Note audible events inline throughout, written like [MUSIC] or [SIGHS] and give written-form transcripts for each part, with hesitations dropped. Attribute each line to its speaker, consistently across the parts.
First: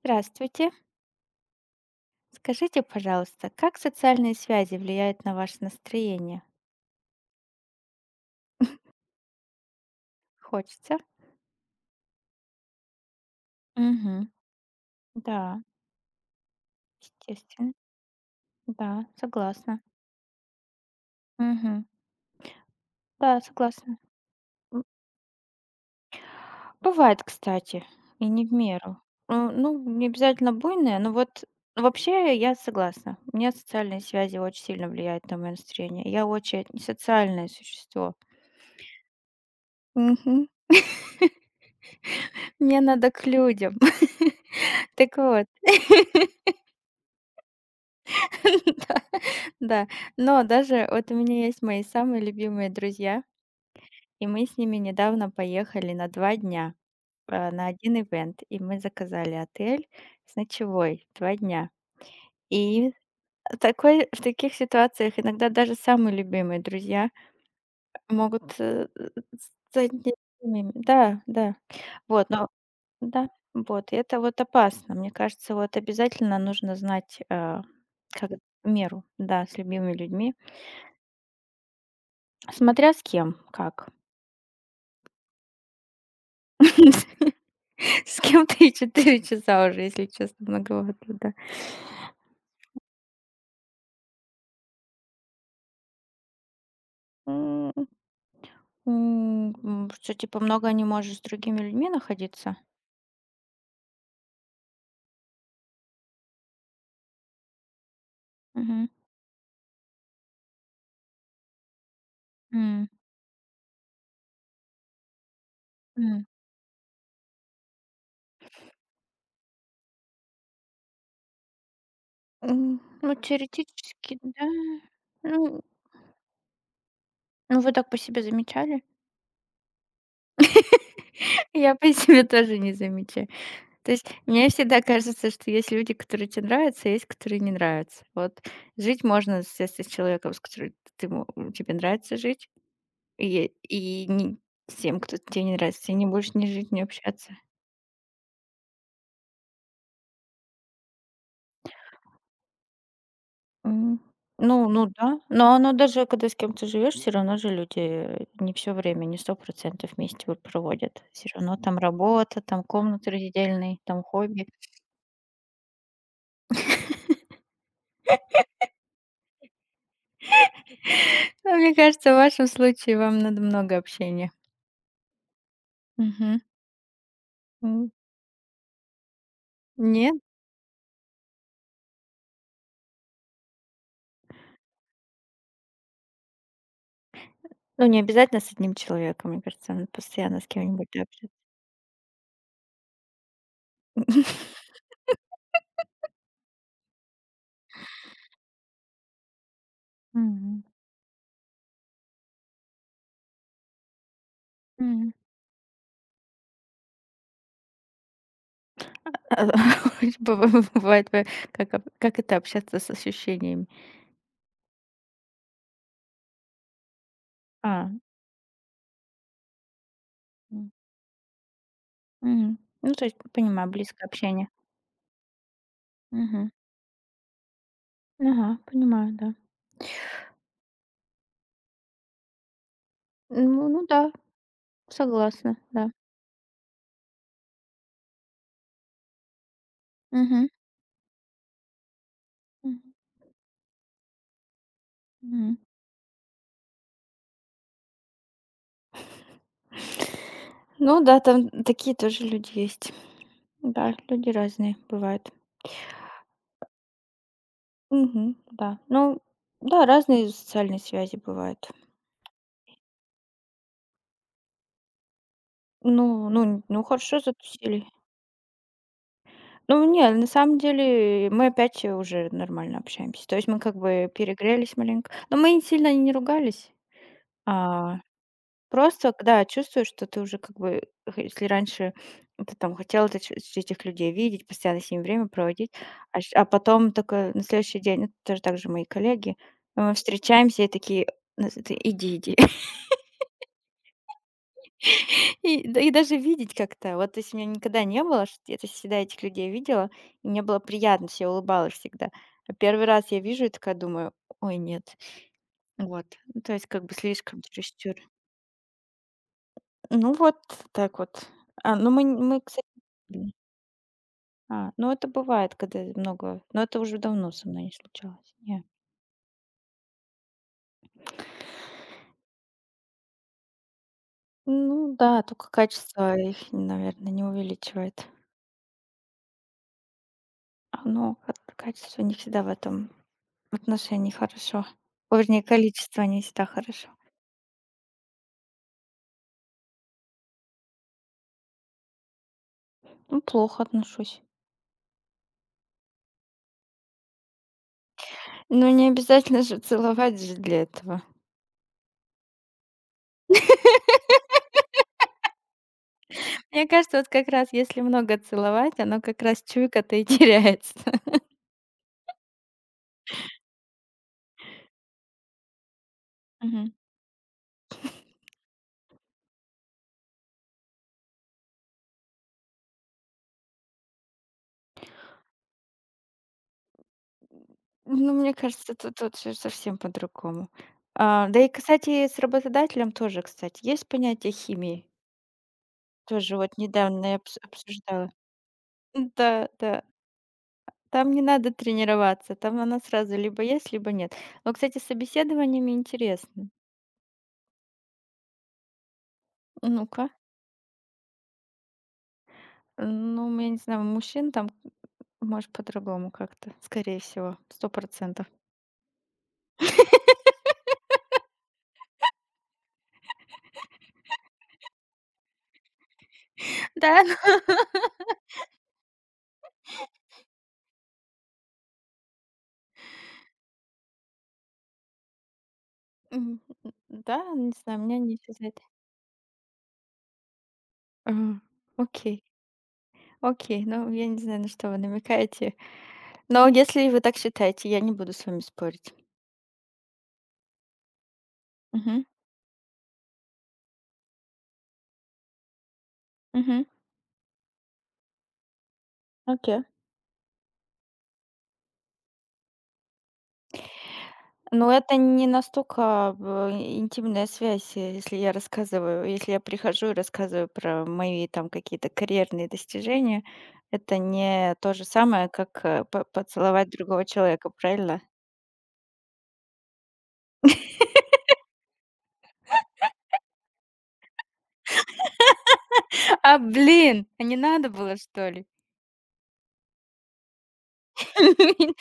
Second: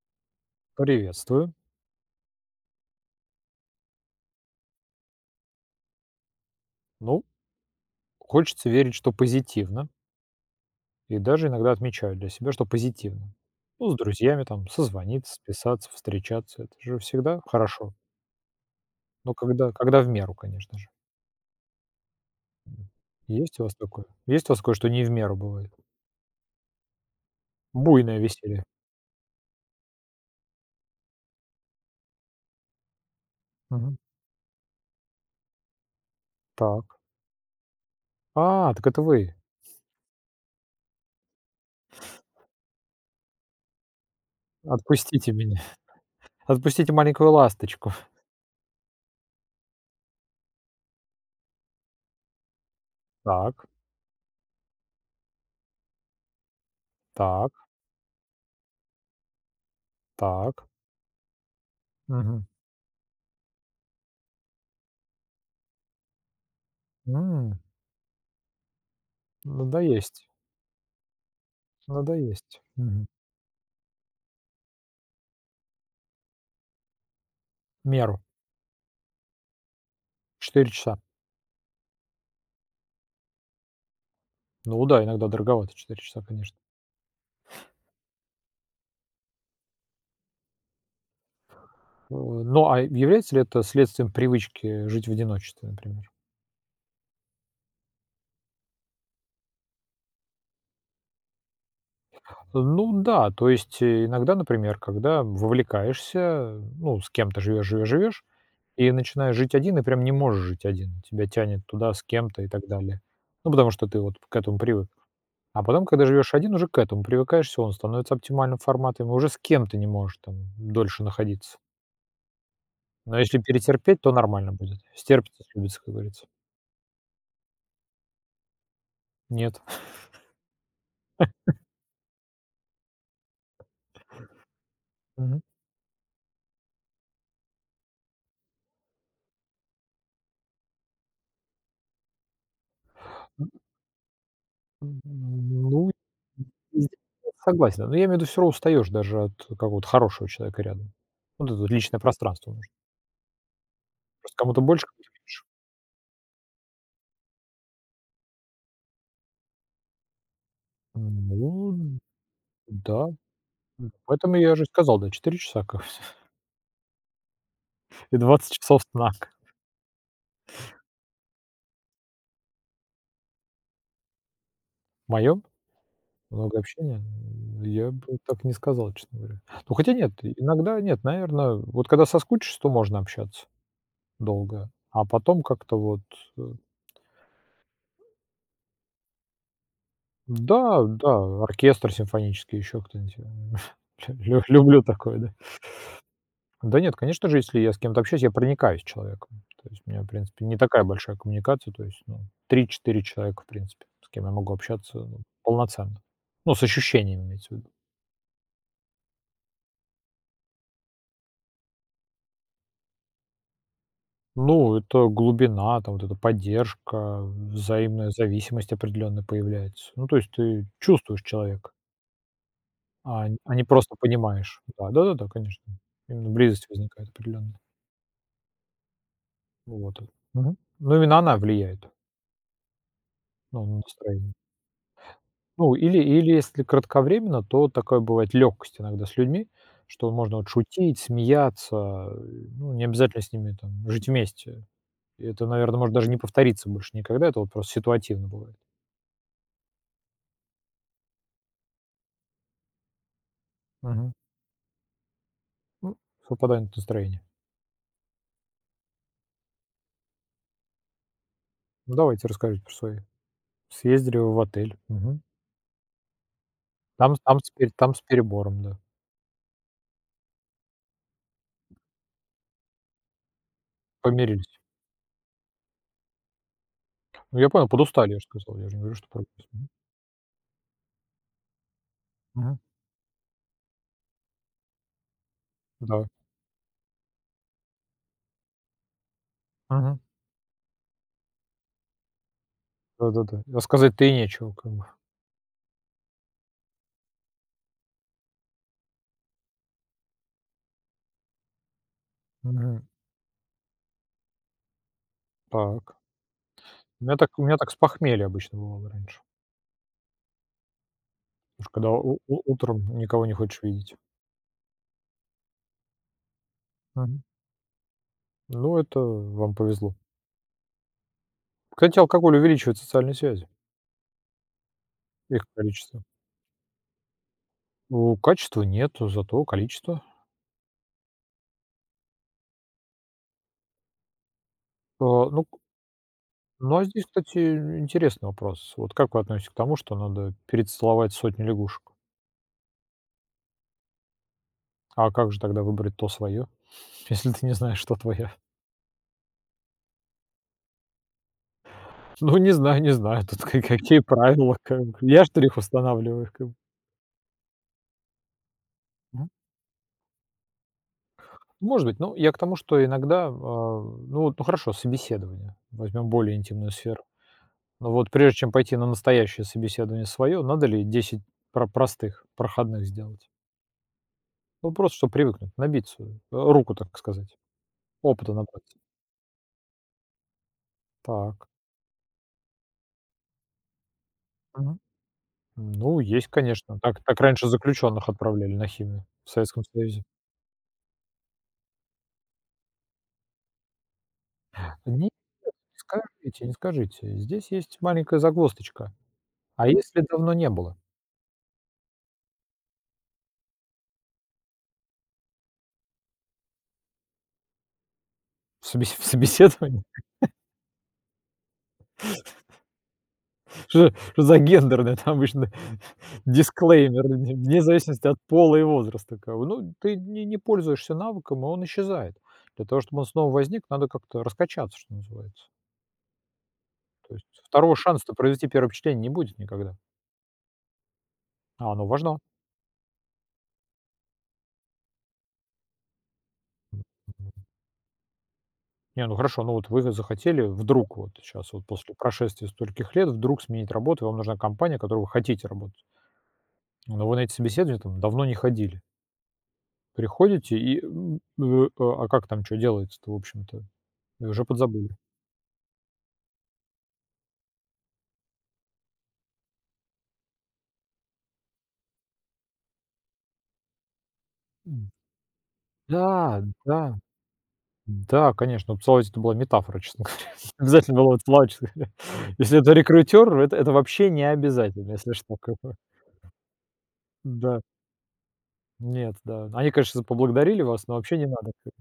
Speaker 1: Здравствуйте.
Speaker 2: Приветствую.
Speaker 1: Скажите, пожалуйста, как социальные связи влияют на ваше настроение?
Speaker 2: Ну, хочется верить, что позитивно.
Speaker 1: Хочется?
Speaker 2: И даже иногда отмечаю для себя, что позитивно. Ну, с
Speaker 1: Угу.
Speaker 2: друзьями там созвониться,
Speaker 1: Да,
Speaker 2: списаться, встречаться. Это же всегда
Speaker 1: естественно.
Speaker 2: хорошо.
Speaker 1: Да,
Speaker 2: Но когда,
Speaker 1: согласна.
Speaker 2: когда в меру, конечно же.
Speaker 1: Угу.
Speaker 2: М.
Speaker 1: Да,
Speaker 2: Есть у вас
Speaker 1: согласна.
Speaker 2: такое? Есть у вас такое,
Speaker 1: М,
Speaker 2: что не в меру бывает?
Speaker 1: Бывает, кстати,
Speaker 2: Буйное
Speaker 1: и не в
Speaker 2: веселье.
Speaker 1: меру. Ну, Не обязательно буйное, но вот вообще я согласна. У меня
Speaker 2: Мгм.
Speaker 1: социальные связи очень сильно влияют на мое настроение. Я очень
Speaker 2: Так.
Speaker 1: социальное существо.
Speaker 2: А, так это вы.
Speaker 1: Мгм. Мне надо к людям. [LAUGHS] Так
Speaker 2: Отпустите
Speaker 1: вот.
Speaker 2: меня. [LAUGHS] Отпустите маленькую ласточку.
Speaker 1: [LAUGHS] Да, но даже вот у меня есть мои самые любимые друзья,
Speaker 2: Так,
Speaker 1: и мы с ними недавно поехали на 2 дня,
Speaker 2: так,
Speaker 1: на один ивент, и мы заказали отель с
Speaker 2: так.
Speaker 1: ночевой 2 дня.
Speaker 2: Мгм.
Speaker 1: И такой в таких ситуациях иногда даже самые любимые друзья
Speaker 2: М,
Speaker 1: могут,
Speaker 2: Надо
Speaker 1: стать
Speaker 2: есть.
Speaker 1: нелюбимыми. Да, да.
Speaker 2: Надо
Speaker 1: Вот, но
Speaker 2: есть. Мгм.
Speaker 1: да, вот, и это вот опасно. Мне кажется, вот обязательно нужно знать,
Speaker 2: Меру.
Speaker 1: как меру, да, с любимыми людьми,
Speaker 2: Четыре часа.
Speaker 1: смотря с кем, как.
Speaker 2: Ну да, иногда дороговато 4 часа, конечно.
Speaker 1: [LAUGHS] С кем ты 4 часа уже, если честно, многовато, да.
Speaker 2: Ну, а является ли это следствием привычки жить в одиночестве, например?
Speaker 1: М, что типа много не можешь с другими людьми находиться?
Speaker 2: Ну да, то есть, иногда, например, когда вовлекаешься, ну, с кем-то живешь,
Speaker 1: Мгм.
Speaker 2: и начинаешь жить один, и прям не можешь жить один. Тебя тянет туда с кем-то и так
Speaker 1: М,
Speaker 2: далее. Ну, потому что ты вот к этому привык. А потом, когда
Speaker 1: м.
Speaker 2: живешь один, уже к этому привыкаешься, он становится оптимальным форматом, и уже с кем-то не можешь там дольше находиться.
Speaker 1: М, ну,
Speaker 2: Но если перетерпеть, то
Speaker 1: теоретически, да.
Speaker 2: нормально будет. Стерпится,
Speaker 1: Ну
Speaker 2: любится, как говорится.
Speaker 1: ну, вы так по себе замечали?
Speaker 2: Нет.
Speaker 1: [LAUGHS] Я по себе тоже не замечаю. То есть мне всегда кажется, что есть люди, которые тебе нравятся, а есть, которые не нравятся. Вот жить можно, с человеком, с которым ты ему тебе нравится жить.
Speaker 2: М,
Speaker 1: И не всем, кто тебе не нравится, с
Speaker 2: ну,
Speaker 1: ними больше не жить, не
Speaker 2: здесь я
Speaker 1: общаться.
Speaker 2: согласен. Но я имею в виду, всё равно устаешь даже от какого-то хорошего человека рядом. Вот это вот личное пространство нужно.
Speaker 1: М.
Speaker 2: Просто кому-то
Speaker 1: Ну,
Speaker 2: больше, кому-то
Speaker 1: да.
Speaker 2: меньше.
Speaker 1: Но оно, даже когда с кем-то живешь, все равно же люди не все время, не сто процентов вместе вот проводят. Все равно там
Speaker 2: Ну
Speaker 1: работа, там
Speaker 2: да,
Speaker 1: комнаты раздельные, там
Speaker 2: поэтому
Speaker 1: хобби.
Speaker 2: я же сказал, да, 4 часа как [LAUGHS] и 20 часов сна.
Speaker 1: [LAUGHS] Но мне кажется, в вашем случае вам надо много общения.
Speaker 2: В моем
Speaker 1: Мгм.
Speaker 2: много общения,
Speaker 1: М.
Speaker 2: я бы так не сказал, честно говоря. Ну, хотя нет,
Speaker 1: Нет?
Speaker 2: иногда нет, наверное, вот когда соскучишься, то можно общаться долго, а потом как-то вот, э
Speaker 1: Ну, не обязательно с одним человеком. Мне кажется, надо постоянно с
Speaker 2: Да,
Speaker 1: кем-нибудь общаться.
Speaker 2: да, оркестр симфонический, еще кто-нибудь. [LAUGHS] Лю
Speaker 1: [LAUGHS]
Speaker 2: люблю такое, да. Да нет, конечно же, если я с кем-то общаюсь, я проникаюсь человеком. То есть у меня, в принципе, не
Speaker 1: Мгм.
Speaker 2: такая большая коммуникация. То есть, ну, 3-4 человека, в принципе, с кем я могу общаться, ну, полноценно. Ну, с ощущениями имеется в виду.
Speaker 1: А, [LAUGHS] быва бывает, как об как это общаться с ощущениями?
Speaker 2: Ну, это глубина, там вот эта поддержка,
Speaker 1: А,
Speaker 2: взаимная зависимость определенная появляется. Ну, то есть ты
Speaker 1: м,
Speaker 2: чувствуешь человека,
Speaker 1: мгм. Ну, то есть,
Speaker 2: а не
Speaker 1: понимаю,
Speaker 2: просто
Speaker 1: близкое общение.
Speaker 2: понимаешь. Да, да-да-да, конечно. Именно
Speaker 1: Мгм.
Speaker 2: близость возникает определенная.
Speaker 1: Ага, понимаю, да.
Speaker 2: Вот. Мгм. Ну, именно она влияет, ну,
Speaker 1: Ну
Speaker 2: на
Speaker 1: ну да,
Speaker 2: настроение.
Speaker 1: согласна,
Speaker 2: Ну,
Speaker 1: да.
Speaker 2: или или если кратковременно, то такая бывает легкость иногда с людьми, что можно
Speaker 1: Мгм,
Speaker 2: вот шутить, смеяться, ну, не
Speaker 1: мгм,
Speaker 2: обязательно с ними там жить вместе. И это,
Speaker 1: мгм.
Speaker 2: наверное может даже не повториться больше никогда, это вот просто ситуативно бывает.
Speaker 1: Ну да, там такие тоже люди есть. Да,
Speaker 2: Мгм.
Speaker 1: люди разные бывают.
Speaker 2: Ну, совпадание настроения.
Speaker 1: Мгм, да. Ну да, разные социальные связи бывают.
Speaker 2: Ну, давайте расскажите про свои. Съездили вы в отель. Мгм.
Speaker 1: Ну, ну, ну,
Speaker 2: Там
Speaker 1: хорошо
Speaker 2: там с пере
Speaker 1: затусили.
Speaker 2: там с перебором, да.
Speaker 1: Ну, не, на самом деле мы опять уже нормально общаемся. То есть мы как бы
Speaker 2: Помирились.
Speaker 1: перегрелись маленько. Но мы сильно не ругались.
Speaker 2: Ну, я понял,
Speaker 1: А,
Speaker 2: подустали, я же сказал. Я же не говорю, что
Speaker 1: просто, когда
Speaker 2: Мгм.
Speaker 1: чувствуешь, что ты уже как бы, если раньше ты там хотел этих людей видеть, постоянно с ними время проводить,
Speaker 2: Да.
Speaker 1: а, а потом только на следующий день, это тоже так же мои коллеги, мы
Speaker 2: Мгм.
Speaker 1: встречаемся и такие: «Ну, ты иди, иди.
Speaker 2: Да-да-да. Рассказать сказать-то и нечего как бы.
Speaker 1: И даже видеть как-то. Вот если у меня никогда не было, что я, то есть всегда этих людей видела, и мне было приятно, все я улыбалась всегда. А
Speaker 2: Мгм.
Speaker 1: 1 раз я вижу и такая думаю: "Ой, нет".
Speaker 2: Так.
Speaker 1: Вот. Ну, то есть как бы
Speaker 2: У меня так
Speaker 1: слишком
Speaker 2: у меня так с
Speaker 1: чересчур.
Speaker 2: похмелья обычно бывало раньше.
Speaker 1: Ну, вот так вот.
Speaker 2: Уж когда у
Speaker 1: Кстати.
Speaker 2: утром никого
Speaker 1: Мгм.
Speaker 2: не хочешь видеть.
Speaker 1: А, ну это бывает, когда много, но это уже
Speaker 2: Мгм.
Speaker 1: давно со мной не случалось. Не.
Speaker 2: Ну, это вам повезло. Кстати, алкоголь увеличивает социальные связи,
Speaker 1: Ну да,
Speaker 2: их
Speaker 1: только
Speaker 2: количество.
Speaker 1: качество их, наверное, не увеличивает.
Speaker 2: У качества нет, зато количество.
Speaker 1: А, ну, ка качество не всегда в этом отношении хорошо. О,
Speaker 2: А,
Speaker 1: вернее,
Speaker 2: ну к
Speaker 1: количество не всегда
Speaker 2: Ну, а
Speaker 1: хорошо.
Speaker 2: здесь, кстати, интересный вопрос. Вот как вы относитесь к тому, что надо перецеловать сотню лягушек?
Speaker 1: Ну, плохо отношусь.
Speaker 2: А как же тогда выбрать то свое, [LAUGHS] если ты не знаешь, что твое?
Speaker 1: Но не обязательно же целовать же для этого.
Speaker 2: Ну, не знаю, не знаю, тут ка какие правила, как бы. Я, что ли, их устанавливаю, их как бы.
Speaker 1: Мне кажется, вот как раз если много целовать, оно как
Speaker 2: Мгм.
Speaker 1: раз чуйка-то и теряется. [LAUGHS]
Speaker 2: Может быть, ну, я к тому, что иногда, ну вот, ну хорошо, собеседование, возьмем более интимную
Speaker 1: Мгм.
Speaker 2: сферу. Но вот прежде чем пойти на настоящее собеседование свое, надо ли 10 простых, проходных сделать? Ну, просто чтобы привыкнуть, набиться, руку, так сказать,
Speaker 1: Ну,
Speaker 2: опыта
Speaker 1: мне кажется,
Speaker 2: набраться.
Speaker 1: тут же совсем по-другому. А, да и,
Speaker 2: Так.
Speaker 1: кстати, с работодателем тоже, кстати, есть понятие
Speaker 2: Мгм.
Speaker 1: химии.
Speaker 2: Ну, есть,
Speaker 1: Тоже вот
Speaker 2: конечно. Так
Speaker 1: недавно я
Speaker 2: так раньше заключенных
Speaker 1: обсуждала.
Speaker 2: отправляли на химию в
Speaker 1: Да,
Speaker 2: Советском
Speaker 1: да.
Speaker 2: Союзе.
Speaker 1: Там не надо тренироваться, там она сразу либо есть, либо нет. Вот, кстати, с собеседованиями
Speaker 2: Скажите,
Speaker 1: интересно.
Speaker 2: не скажите. Здесь есть маленькая загвоздочка. А если
Speaker 1: Ну-ка.
Speaker 2: давно не было
Speaker 1: Ну, я не знаю, у мужчин там, может, по-другому как-то, скорее всего, 100.
Speaker 2: в собеседовании? [LAUGHS] Что что за гендерное там обычно [LAUGHS]
Speaker 1: Да,
Speaker 2: дисклеймер,
Speaker 1: ну.
Speaker 2: вне зависимости от пола и возраста как бы. Ну, ты не пользуешься навыком, и он исчезает. Для того, чтобы он снова возник, надо как-то раскачаться, что называется.
Speaker 1: Мгм.
Speaker 2: То
Speaker 1: Да,
Speaker 2: есть
Speaker 1: не
Speaker 2: второго
Speaker 1: знаю, меня
Speaker 2: шанса-то
Speaker 1: не
Speaker 2: провести
Speaker 1: исчезает.
Speaker 2: первое впечатление не будет никогда,
Speaker 1: Ага.
Speaker 2: а оно важно.
Speaker 1: Окей, окей. Ну, я не знаю, на что вы намекаете. Но если вы так считаете, я не буду с вами спорить.
Speaker 2: Не, ну хорошо, ну вот вы захотели вдруг вот сейчас вот после
Speaker 1: Мгм,
Speaker 2: прошествия стольких лет вдруг сменить работу, и вам нужна компания, в которой вы хотите работать.
Speaker 1: мгм.
Speaker 2: Но вы на эти собеседования там давно не ходили.
Speaker 1: Окей.
Speaker 2: Приходите и, как там что делается-то, в общем-то? И уже
Speaker 1: Но
Speaker 2: подзабыли.
Speaker 1: это не настолько в интимная связь, если я рассказываю, если я прихожу и рассказываю про мои там какие-то карьерные достижения, это не то же
Speaker 2: М.
Speaker 1: самое, как, по
Speaker 2: Да,
Speaker 1: поцеловать
Speaker 2: да,
Speaker 1: другого человека, правильно?
Speaker 2: да, конечно. Ну, Поцеловать — это была метафора, честно говоря. [LAUGHS] обязательно было поцеловать, честно говоря. Если это рекрутер, это вообще не обязательно, если что, как бы.
Speaker 1: [LAUGHS] А, блин, а не
Speaker 2: Да.
Speaker 1: надо было, что ли?
Speaker 2: Нет, да. Они, конечно, поблагодарили вас, но вообще не надо, как
Speaker 1: [LAUGHS]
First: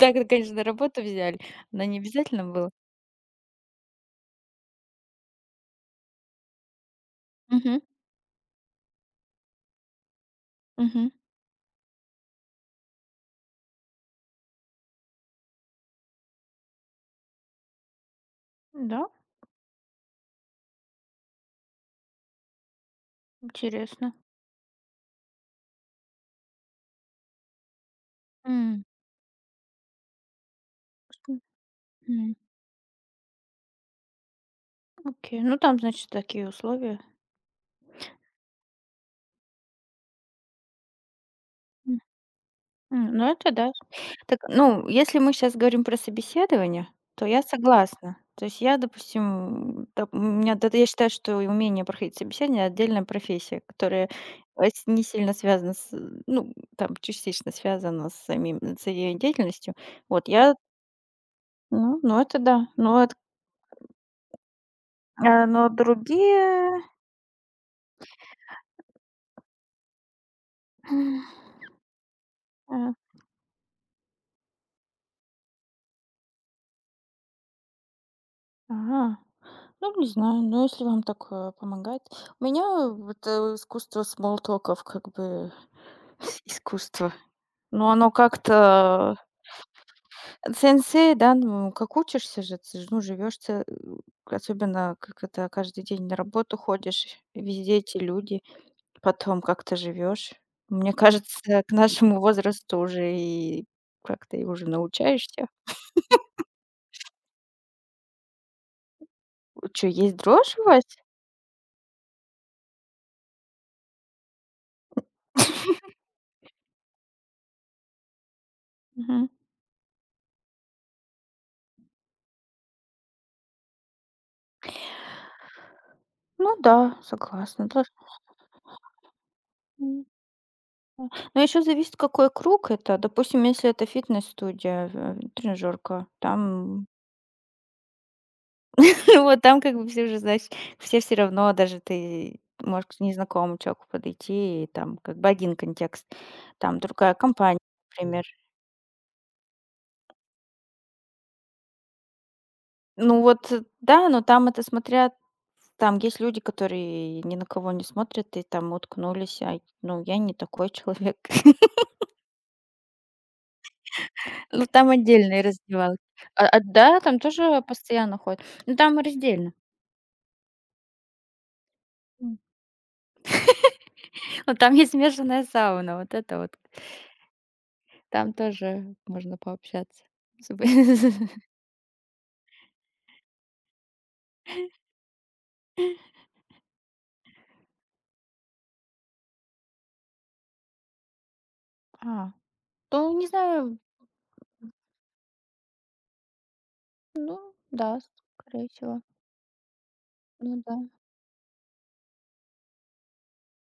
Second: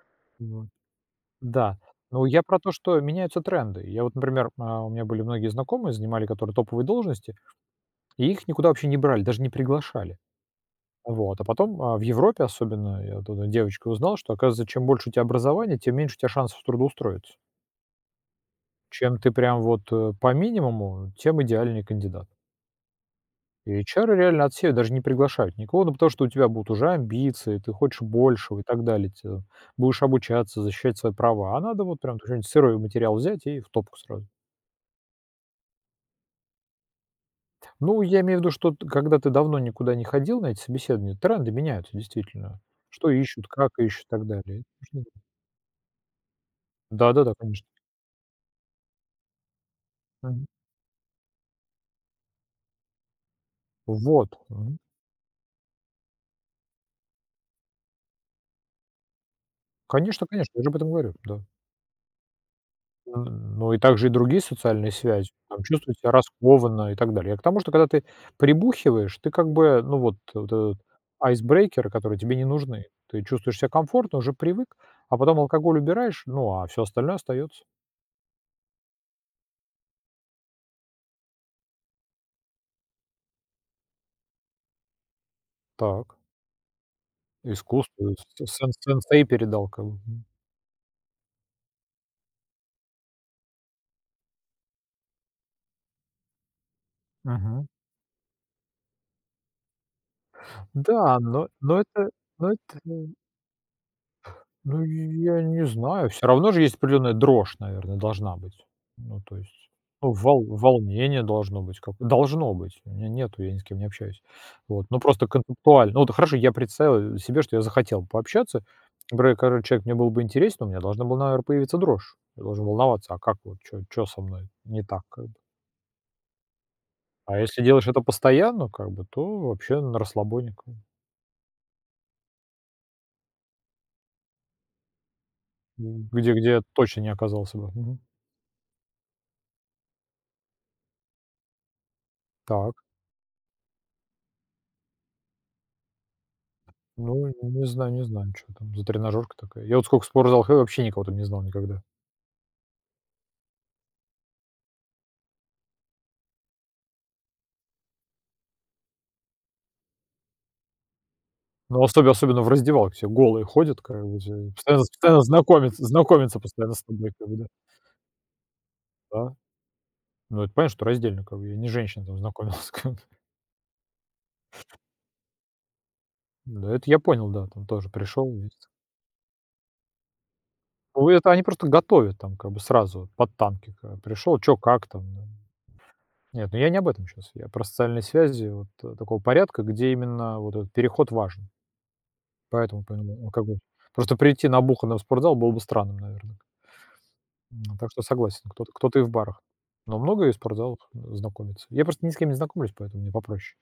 Speaker 1: Так, это, конечно,
Speaker 2: бы,
Speaker 1: на
Speaker 2: вот.
Speaker 1: работу взяли,
Speaker 2: Да.
Speaker 1: но не
Speaker 2: Ну, я
Speaker 1: обязательно
Speaker 2: про
Speaker 1: было.
Speaker 2: то, что меняются тренды. Я вот, например, у меня были многие знакомые, занимали которые топовые должности,
Speaker 1: Мгм,
Speaker 2: и их никуда вообще не брали, даже не приглашали.
Speaker 1: мгм.
Speaker 2: Вот. А потом, в Европе особенно, я от одной девочки узнал, что, оказывается, чем больше у тебя образования, тем меньше у тебя шансов трудоустроиться.
Speaker 1: Да,
Speaker 2: Чем ты прям вот, по минимуму, тем идеальный кандидат. И
Speaker 1: интересно.
Speaker 2: HR реально отсеивают, даже не приглашают никого, ну, потому что у тебя будут уже амбиции, ты хочешь большего и так далее. Те будешь обучаться, защищать свои
Speaker 1: м,
Speaker 2: права. А надо вот прям
Speaker 1: м.
Speaker 2: что-нибудь сырой материал взять и в топку сразу.
Speaker 1: Окей, ну там, значит, такие условия.
Speaker 2: Ну, я имею в виду, что т когда ты давно никуда не ходил на эти собеседования, тренды меняются
Speaker 1: М,
Speaker 2: действительно. Что
Speaker 1: ну
Speaker 2: ищут,
Speaker 1: это
Speaker 2: как
Speaker 1: да.
Speaker 2: ищут и так
Speaker 1: Так,
Speaker 2: далее.
Speaker 1: ну, если мы сейчас говорим про собеседование, то
Speaker 2: Да-да-да,
Speaker 1: я
Speaker 2: конечно.
Speaker 1: согласна. То есть я, допустим, доп у меня да, я считаю, что и умение проходить собеседование — отдельная профессия, которая
Speaker 2: Вот.
Speaker 1: а
Speaker 2: Мгм.
Speaker 1: с не сильно связана с, ну, там, частично связана с самим с её деятельностью.
Speaker 2: Конечно,
Speaker 1: Вот
Speaker 2: конечно,
Speaker 1: я
Speaker 2: я же об этом говорю, да.
Speaker 1: ну, это да. Но эт
Speaker 2: Н Ну и также и другие социальные связи,
Speaker 1: а,
Speaker 2: там
Speaker 1: но
Speaker 2: чувствовать себя
Speaker 1: другие,
Speaker 2: раскованно и так далее. Я к тому, что когда ты прибухиваешь, ты как бы, ну вот вот этот айсбрейкеры, которые тебе не нужны.
Speaker 1: [SIGHS]
Speaker 2: Ты чувствуешь себя комфортно, уже привык, а потом алкоголь убираешь, ну, а все остальное остается.
Speaker 1: Ага. Ну, не знаю, но если вам так, помогает. У меня вот, искусство смолтоков, как бы
Speaker 2: Так,
Speaker 1: [LAUGHS] искусство. Но оно
Speaker 2: искусство, с сен
Speaker 1: как-то,
Speaker 2: сенсей передал как бы.
Speaker 1: сенсей, да, ну, как учишься же, ты ж, ну, живешь, особенно как это каждый день на работу ходишь,
Speaker 2: Мгм.
Speaker 1: везде эти люди, потом как ты живешь. Мне
Speaker 2: Да,
Speaker 1: кажется,
Speaker 2: но
Speaker 1: к
Speaker 2: но это
Speaker 1: нашему
Speaker 2: но это
Speaker 1: возрасту
Speaker 2: э,
Speaker 1: уже и как-то и уже
Speaker 2: Ну, я
Speaker 1: научаешься.
Speaker 2: не знаю. Все равно же есть определенная дрожь, наверное, должна быть. Ну, то есть,
Speaker 1: Вот
Speaker 2: ну,
Speaker 1: есть
Speaker 2: вол
Speaker 1: дрожь у вас?
Speaker 2: волнение должно быть как должно быть. У меня нету, я ни с кем не общаюсь. Вот. Ну, просто концептуально. Ну, вот хорошо, я представил себе, что я захотел пообщаться.
Speaker 1: Мгм.
Speaker 2: Например, когда человек мне был бы интересен, у меня должна была, наверное, появиться дрожь. Я должен волноваться, а как вот, что со мной не так как бы.
Speaker 1: Ну да,
Speaker 2: А если
Speaker 1: согласна, дож
Speaker 2: делаешь это постоянно, как бы, то вообще на расслабоне, как бы,
Speaker 1: Но еще зависит, какой круг это. Допустим, если это фитнес-студия, тренажерка,
Speaker 2: где где я
Speaker 1: там,
Speaker 2: точно не оказался бы. Мгм.
Speaker 1: [LAUGHS] вот там как бы все уже, знаешь, все равно, даже ты
Speaker 2: Так.
Speaker 1: можешь к незнакомому человеку подойти, и там как бы один контекст, там другая
Speaker 2: Ну,
Speaker 1: компания,
Speaker 2: не знаю не
Speaker 1: например.
Speaker 2: знаю, что там за тренажерка такая. Я вот сколько в спортзал ходил, вообще никого там не знал никогда.
Speaker 1: Ну вот, да, но там это смотря, там есть люди, которые ни на кого не смотрят и там уткнулись, а, ну, я не такой человек.
Speaker 2: Ну,
Speaker 1: [LAUGHS]
Speaker 2: особенно особенно в раздевалке, все голые ходят, как бы, всё,
Speaker 1: Ну,
Speaker 2: постоянно
Speaker 1: там
Speaker 2: постоянно
Speaker 1: отдельные
Speaker 2: знакомятся
Speaker 1: раздевалки.
Speaker 2: знакомятся
Speaker 1: А,
Speaker 2: постоянно с
Speaker 1: да,
Speaker 2: тобой,
Speaker 1: там
Speaker 2: как бы, да.
Speaker 1: тоже постоянно ходят, но там
Speaker 2: Да.
Speaker 1: раздельно.
Speaker 2: Ну, это понятно, что раздельно, как бы, я не женщина, женщиной там знакомился, [LAUGHS] как бы.
Speaker 1: Ну, там есть смешанная сауна, вот это вот.
Speaker 2: Да, это я понял, да, там тоже пришел.
Speaker 1: Там
Speaker 2: Весь.
Speaker 1: тоже можно пообщаться. С бы
Speaker 2: Ну,
Speaker 1: [LAUGHS]
Speaker 2: это они просто готовят там, как бы, сразу вот под танки, как бы. Пришёл, чё, как там, да. Нет, ну я не об этом сейчас. Я про социальные связи вот, такого порядка, где именно вот этот переход важен.
Speaker 1: А,
Speaker 2: Поэтому
Speaker 1: то
Speaker 2: поняла.
Speaker 1: не
Speaker 2: Ну, как бы
Speaker 1: знаю,
Speaker 2: просто прийти набуханным в спортзал было бы странным, наверное.
Speaker 1: ну
Speaker 2: Так
Speaker 1: да,
Speaker 2: что согласен,
Speaker 1: скорее
Speaker 2: кто-то кто-то
Speaker 1: всего.
Speaker 2: и в барах. Но много и в
Speaker 1: Ну да.
Speaker 2: спортзалах знакомится. Я просто ни с кем не знакомлюсь, поэтому мне попроще.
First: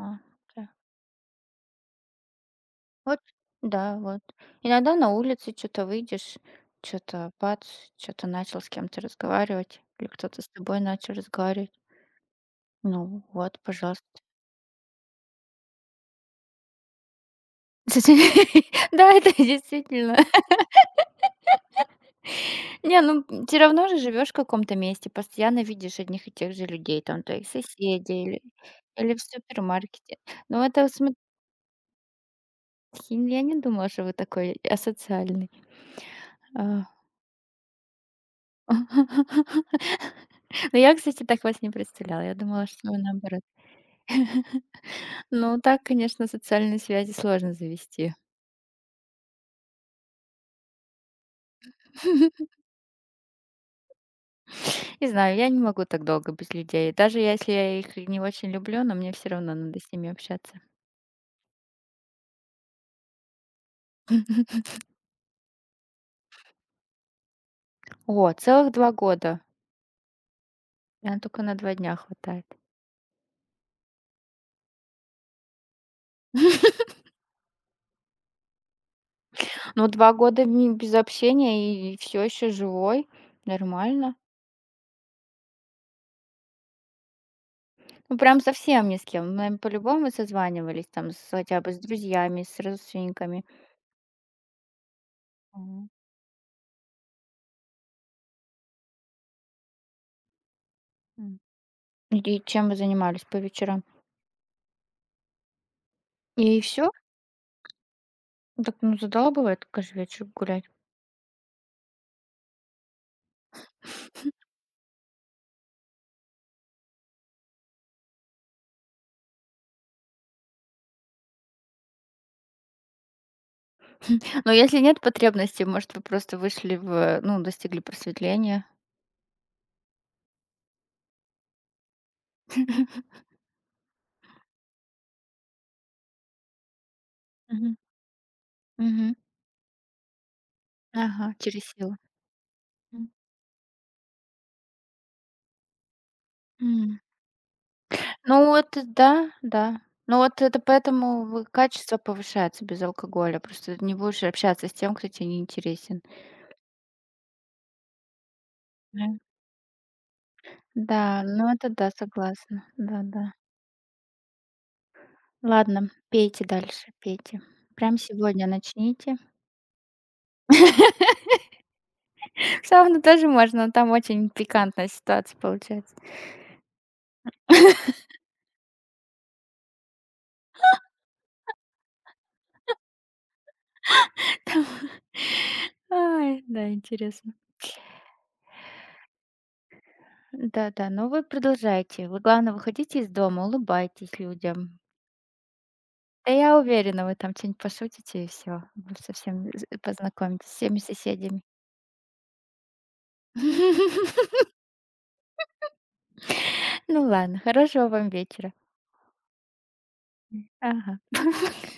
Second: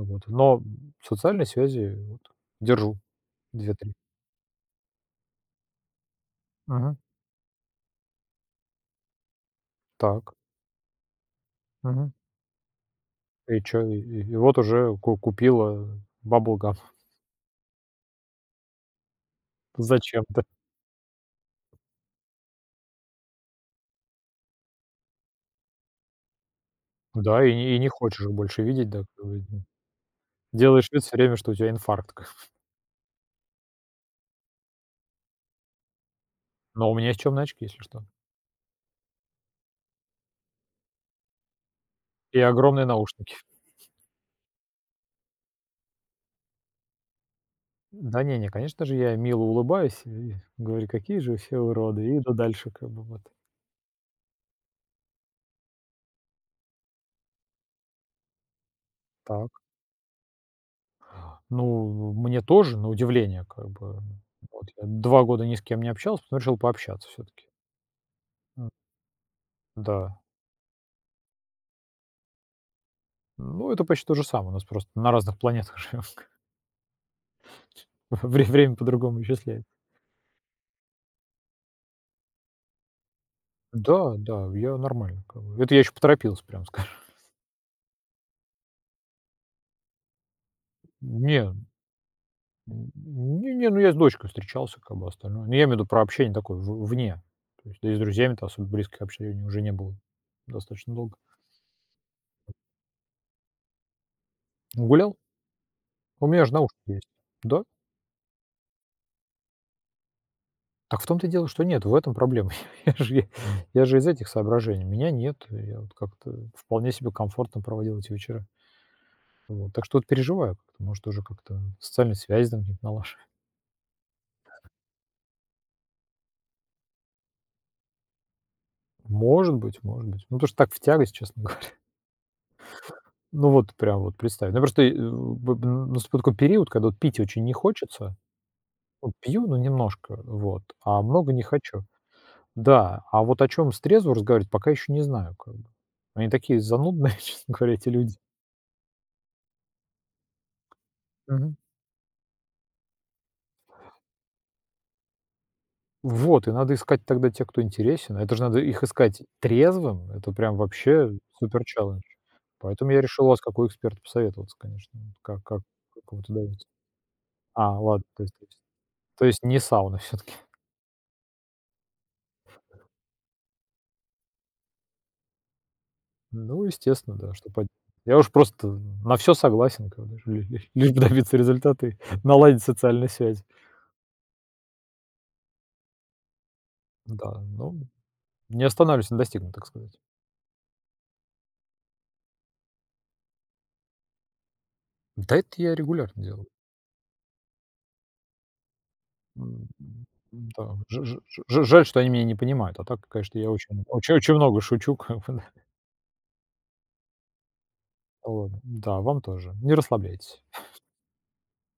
Speaker 1: А,
Speaker 2: Но
Speaker 1: да.
Speaker 2: социальные связи вот держу
Speaker 1: Вот,
Speaker 2: две-три.
Speaker 1: да, вот. Иногда на улице что то выйдешь,
Speaker 2: Мгм.
Speaker 1: что то бац, что то начал с кем-то разговаривать, или
Speaker 2: Так.
Speaker 1: кто-то с тобой начал разговаривать.
Speaker 2: Мгм.
Speaker 1: Ну
Speaker 2: И
Speaker 1: вот,
Speaker 2: чё? И
Speaker 1: пожалуйста.
Speaker 2: и и вот уже ку купила баблгам [LAUGHS]
Speaker 1: [LAUGHS] Да, это действительно.
Speaker 2: зачем-то.
Speaker 1: Не, ну, все равно же живешь в каком-то месте, постоянно видишь одних и тех же людей, там
Speaker 2: Да,
Speaker 1: твоих
Speaker 2: и не хочешь
Speaker 1: соседей
Speaker 2: их
Speaker 1: или
Speaker 2: больше видеть, да,
Speaker 1: или в
Speaker 2: как бы.
Speaker 1: супермаркете. Ну, это
Speaker 2: Делаешь вид
Speaker 1: см
Speaker 2: всё время, что у тебя инфаркт. [LAUGHS]
Speaker 1: я не думала, что вы такой асоциальный. А.
Speaker 2: Но у меня есть чёмный очки, если что,
Speaker 1: [LAUGHS] Но я, кстати, так вас не представляла. Я
Speaker 2: и
Speaker 1: думала,
Speaker 2: огромные
Speaker 1: что вы
Speaker 2: наушники.
Speaker 1: наоборот. [LAUGHS] Ну, так, конечно, социальные связи сложно завести.
Speaker 2: Да не не, конечно же, я мило улыбаюсь и говорю: "Какие же все уроды!" И иду
Speaker 1: [LAUGHS]
Speaker 2: дальше как бы вот
Speaker 1: Не знаю, я не могу так долго без людей. Даже если я их и не очень люблю, но мне все
Speaker 2: так.
Speaker 1: равно надо с ними общаться.
Speaker 2: Ну, мне тоже, на удивление, как бы
Speaker 1: [LAUGHS]
Speaker 2: вот я 2 года ни с кем не общался, потом решил пообщаться все таки
Speaker 1: О,
Speaker 2: М,
Speaker 1: целых 2 года.
Speaker 2: да.
Speaker 1: И она только на 2 дня хватает.
Speaker 2: Ну, это почти то же самое, у нас просто на разных планетах живем, [LAUGHS]
Speaker 1: [LAUGHS]
Speaker 2: время по-другому исчисляется.
Speaker 1: Ну, 2 года ми без общения и все еще живой. Нормально.
Speaker 2: Да, да, я нормально как бы. Это я еще поторопился, прям скажем.
Speaker 1: Ну, прям совсем ни с кем. Мы по-любому созванивались там с
Speaker 2: Не
Speaker 1: хотя бы с друзьями, с
Speaker 2: М,
Speaker 1: родственниками.
Speaker 2: ну, я с дочкой встречался, как бы, остальное. Ну, я имею в виду
Speaker 1: Мгм,
Speaker 2: про общение такое в вне. То есть, да и с друзьями-то особо близкого общения уже не было достаточно долго.
Speaker 1: м. И чем вы занимались по вечерам?
Speaker 2: Гулял. У меня же
Speaker 1: И все?
Speaker 2: наушники есть. Да.
Speaker 1: Так, ну, задолбывает бывает, каждый вечер гулять.
Speaker 2: Так в том-то и дело, что нет, в этом проблема. [LAUGHS] Я же я я же из этих соображений. Меня нет. Я вот как-то вполне себе комфортно проводил эти вечера. Вот. Так что вот переживаю как-то. Может, уже как-то социальные связи там какие-то налаживаю.
Speaker 1: [LAUGHS] Но если нет потребности, может, вы просто вышли в, ну, достигли просветления.
Speaker 2: Может быть, может быть. Ну, потому что так в тягость, честно.
Speaker 1: [LAUGHS]
Speaker 2: Ну вот прям вот представь. Ну просто, э, б б наступил такой период, когда вот пить очень не
Speaker 1: Мгм.
Speaker 2: хочется. Ну,
Speaker 1: Мгм.
Speaker 2: пью, но немножко, вот, а много
Speaker 1: Ага,
Speaker 2: не
Speaker 1: через
Speaker 2: хочу.
Speaker 1: силу.
Speaker 2: Да,
Speaker 1: М.
Speaker 2: а вот о чем с трезво разговаривать, пока еще не знаю как бы. Они такие
Speaker 1: М.
Speaker 2: занудные, [LAUGHS] честно говоря, эти люди.
Speaker 1: Ну, вот, да, да. Ну, вот это поэтому вы
Speaker 2: Мгм.
Speaker 1: качество повышается без алкоголя. Просто не будешь общаться с тем, кто тебе не интересен.
Speaker 2: Вот, и надо искать тогда тех, кто интересен. Это же надо их
Speaker 1: Да.
Speaker 2: искать трезвым. Это прям вообще
Speaker 1: Да, ну
Speaker 2: супер
Speaker 1: это да,
Speaker 2: челлендж.
Speaker 1: согласна.
Speaker 2: Поэтому я решил у
Speaker 1: Да-да.
Speaker 2: вас, как у посоветоваться, конечно. Вот.
Speaker 1: Ладно,
Speaker 2: Как вот
Speaker 1: пейте
Speaker 2: удается.
Speaker 1: дальше, пейте.
Speaker 2: А,
Speaker 1: Прям
Speaker 2: ладно, то есть то
Speaker 1: сегодня
Speaker 2: есть
Speaker 1: начните.
Speaker 2: то есть не сауна всё-таки.
Speaker 1: [LAUGHS] В сауну тоже можно, но там очень пикантная ситуация получается.
Speaker 2: Ну, естественно, да, что поделать. Я уж просто на все согласен, как бы, лишь бы добиться результата и наладить социальные связи.
Speaker 1: Ай, да, интересно.
Speaker 2: Да, ну, не останавливаюсь на достигнутом, так сказать.
Speaker 1: Да-да, но вы продолжайте. Вы, главное, выходите из дома, улыбайтесь людям.
Speaker 2: Да, это я регулярно
Speaker 1: Да
Speaker 2: делаю.
Speaker 1: я уверена, вы там что-нибудь пошутите, и все, вы совсем
Speaker 2: М,
Speaker 1: познакомитесь с
Speaker 2: да,
Speaker 1: всеми
Speaker 2: ж ж
Speaker 1: соседями.
Speaker 2: ж жаль, что они меня не понимают, а так, конечно, я очень очень очень
Speaker 1: [LAUGHS]
Speaker 2: много шучу, как бы, да.
Speaker 1: Ну ладно, хорошего вам
Speaker 2: Вот,
Speaker 1: вечера.
Speaker 2: да, вам тоже. Не расслабляйтесь.
Speaker 1: Ага. [LAUGHS]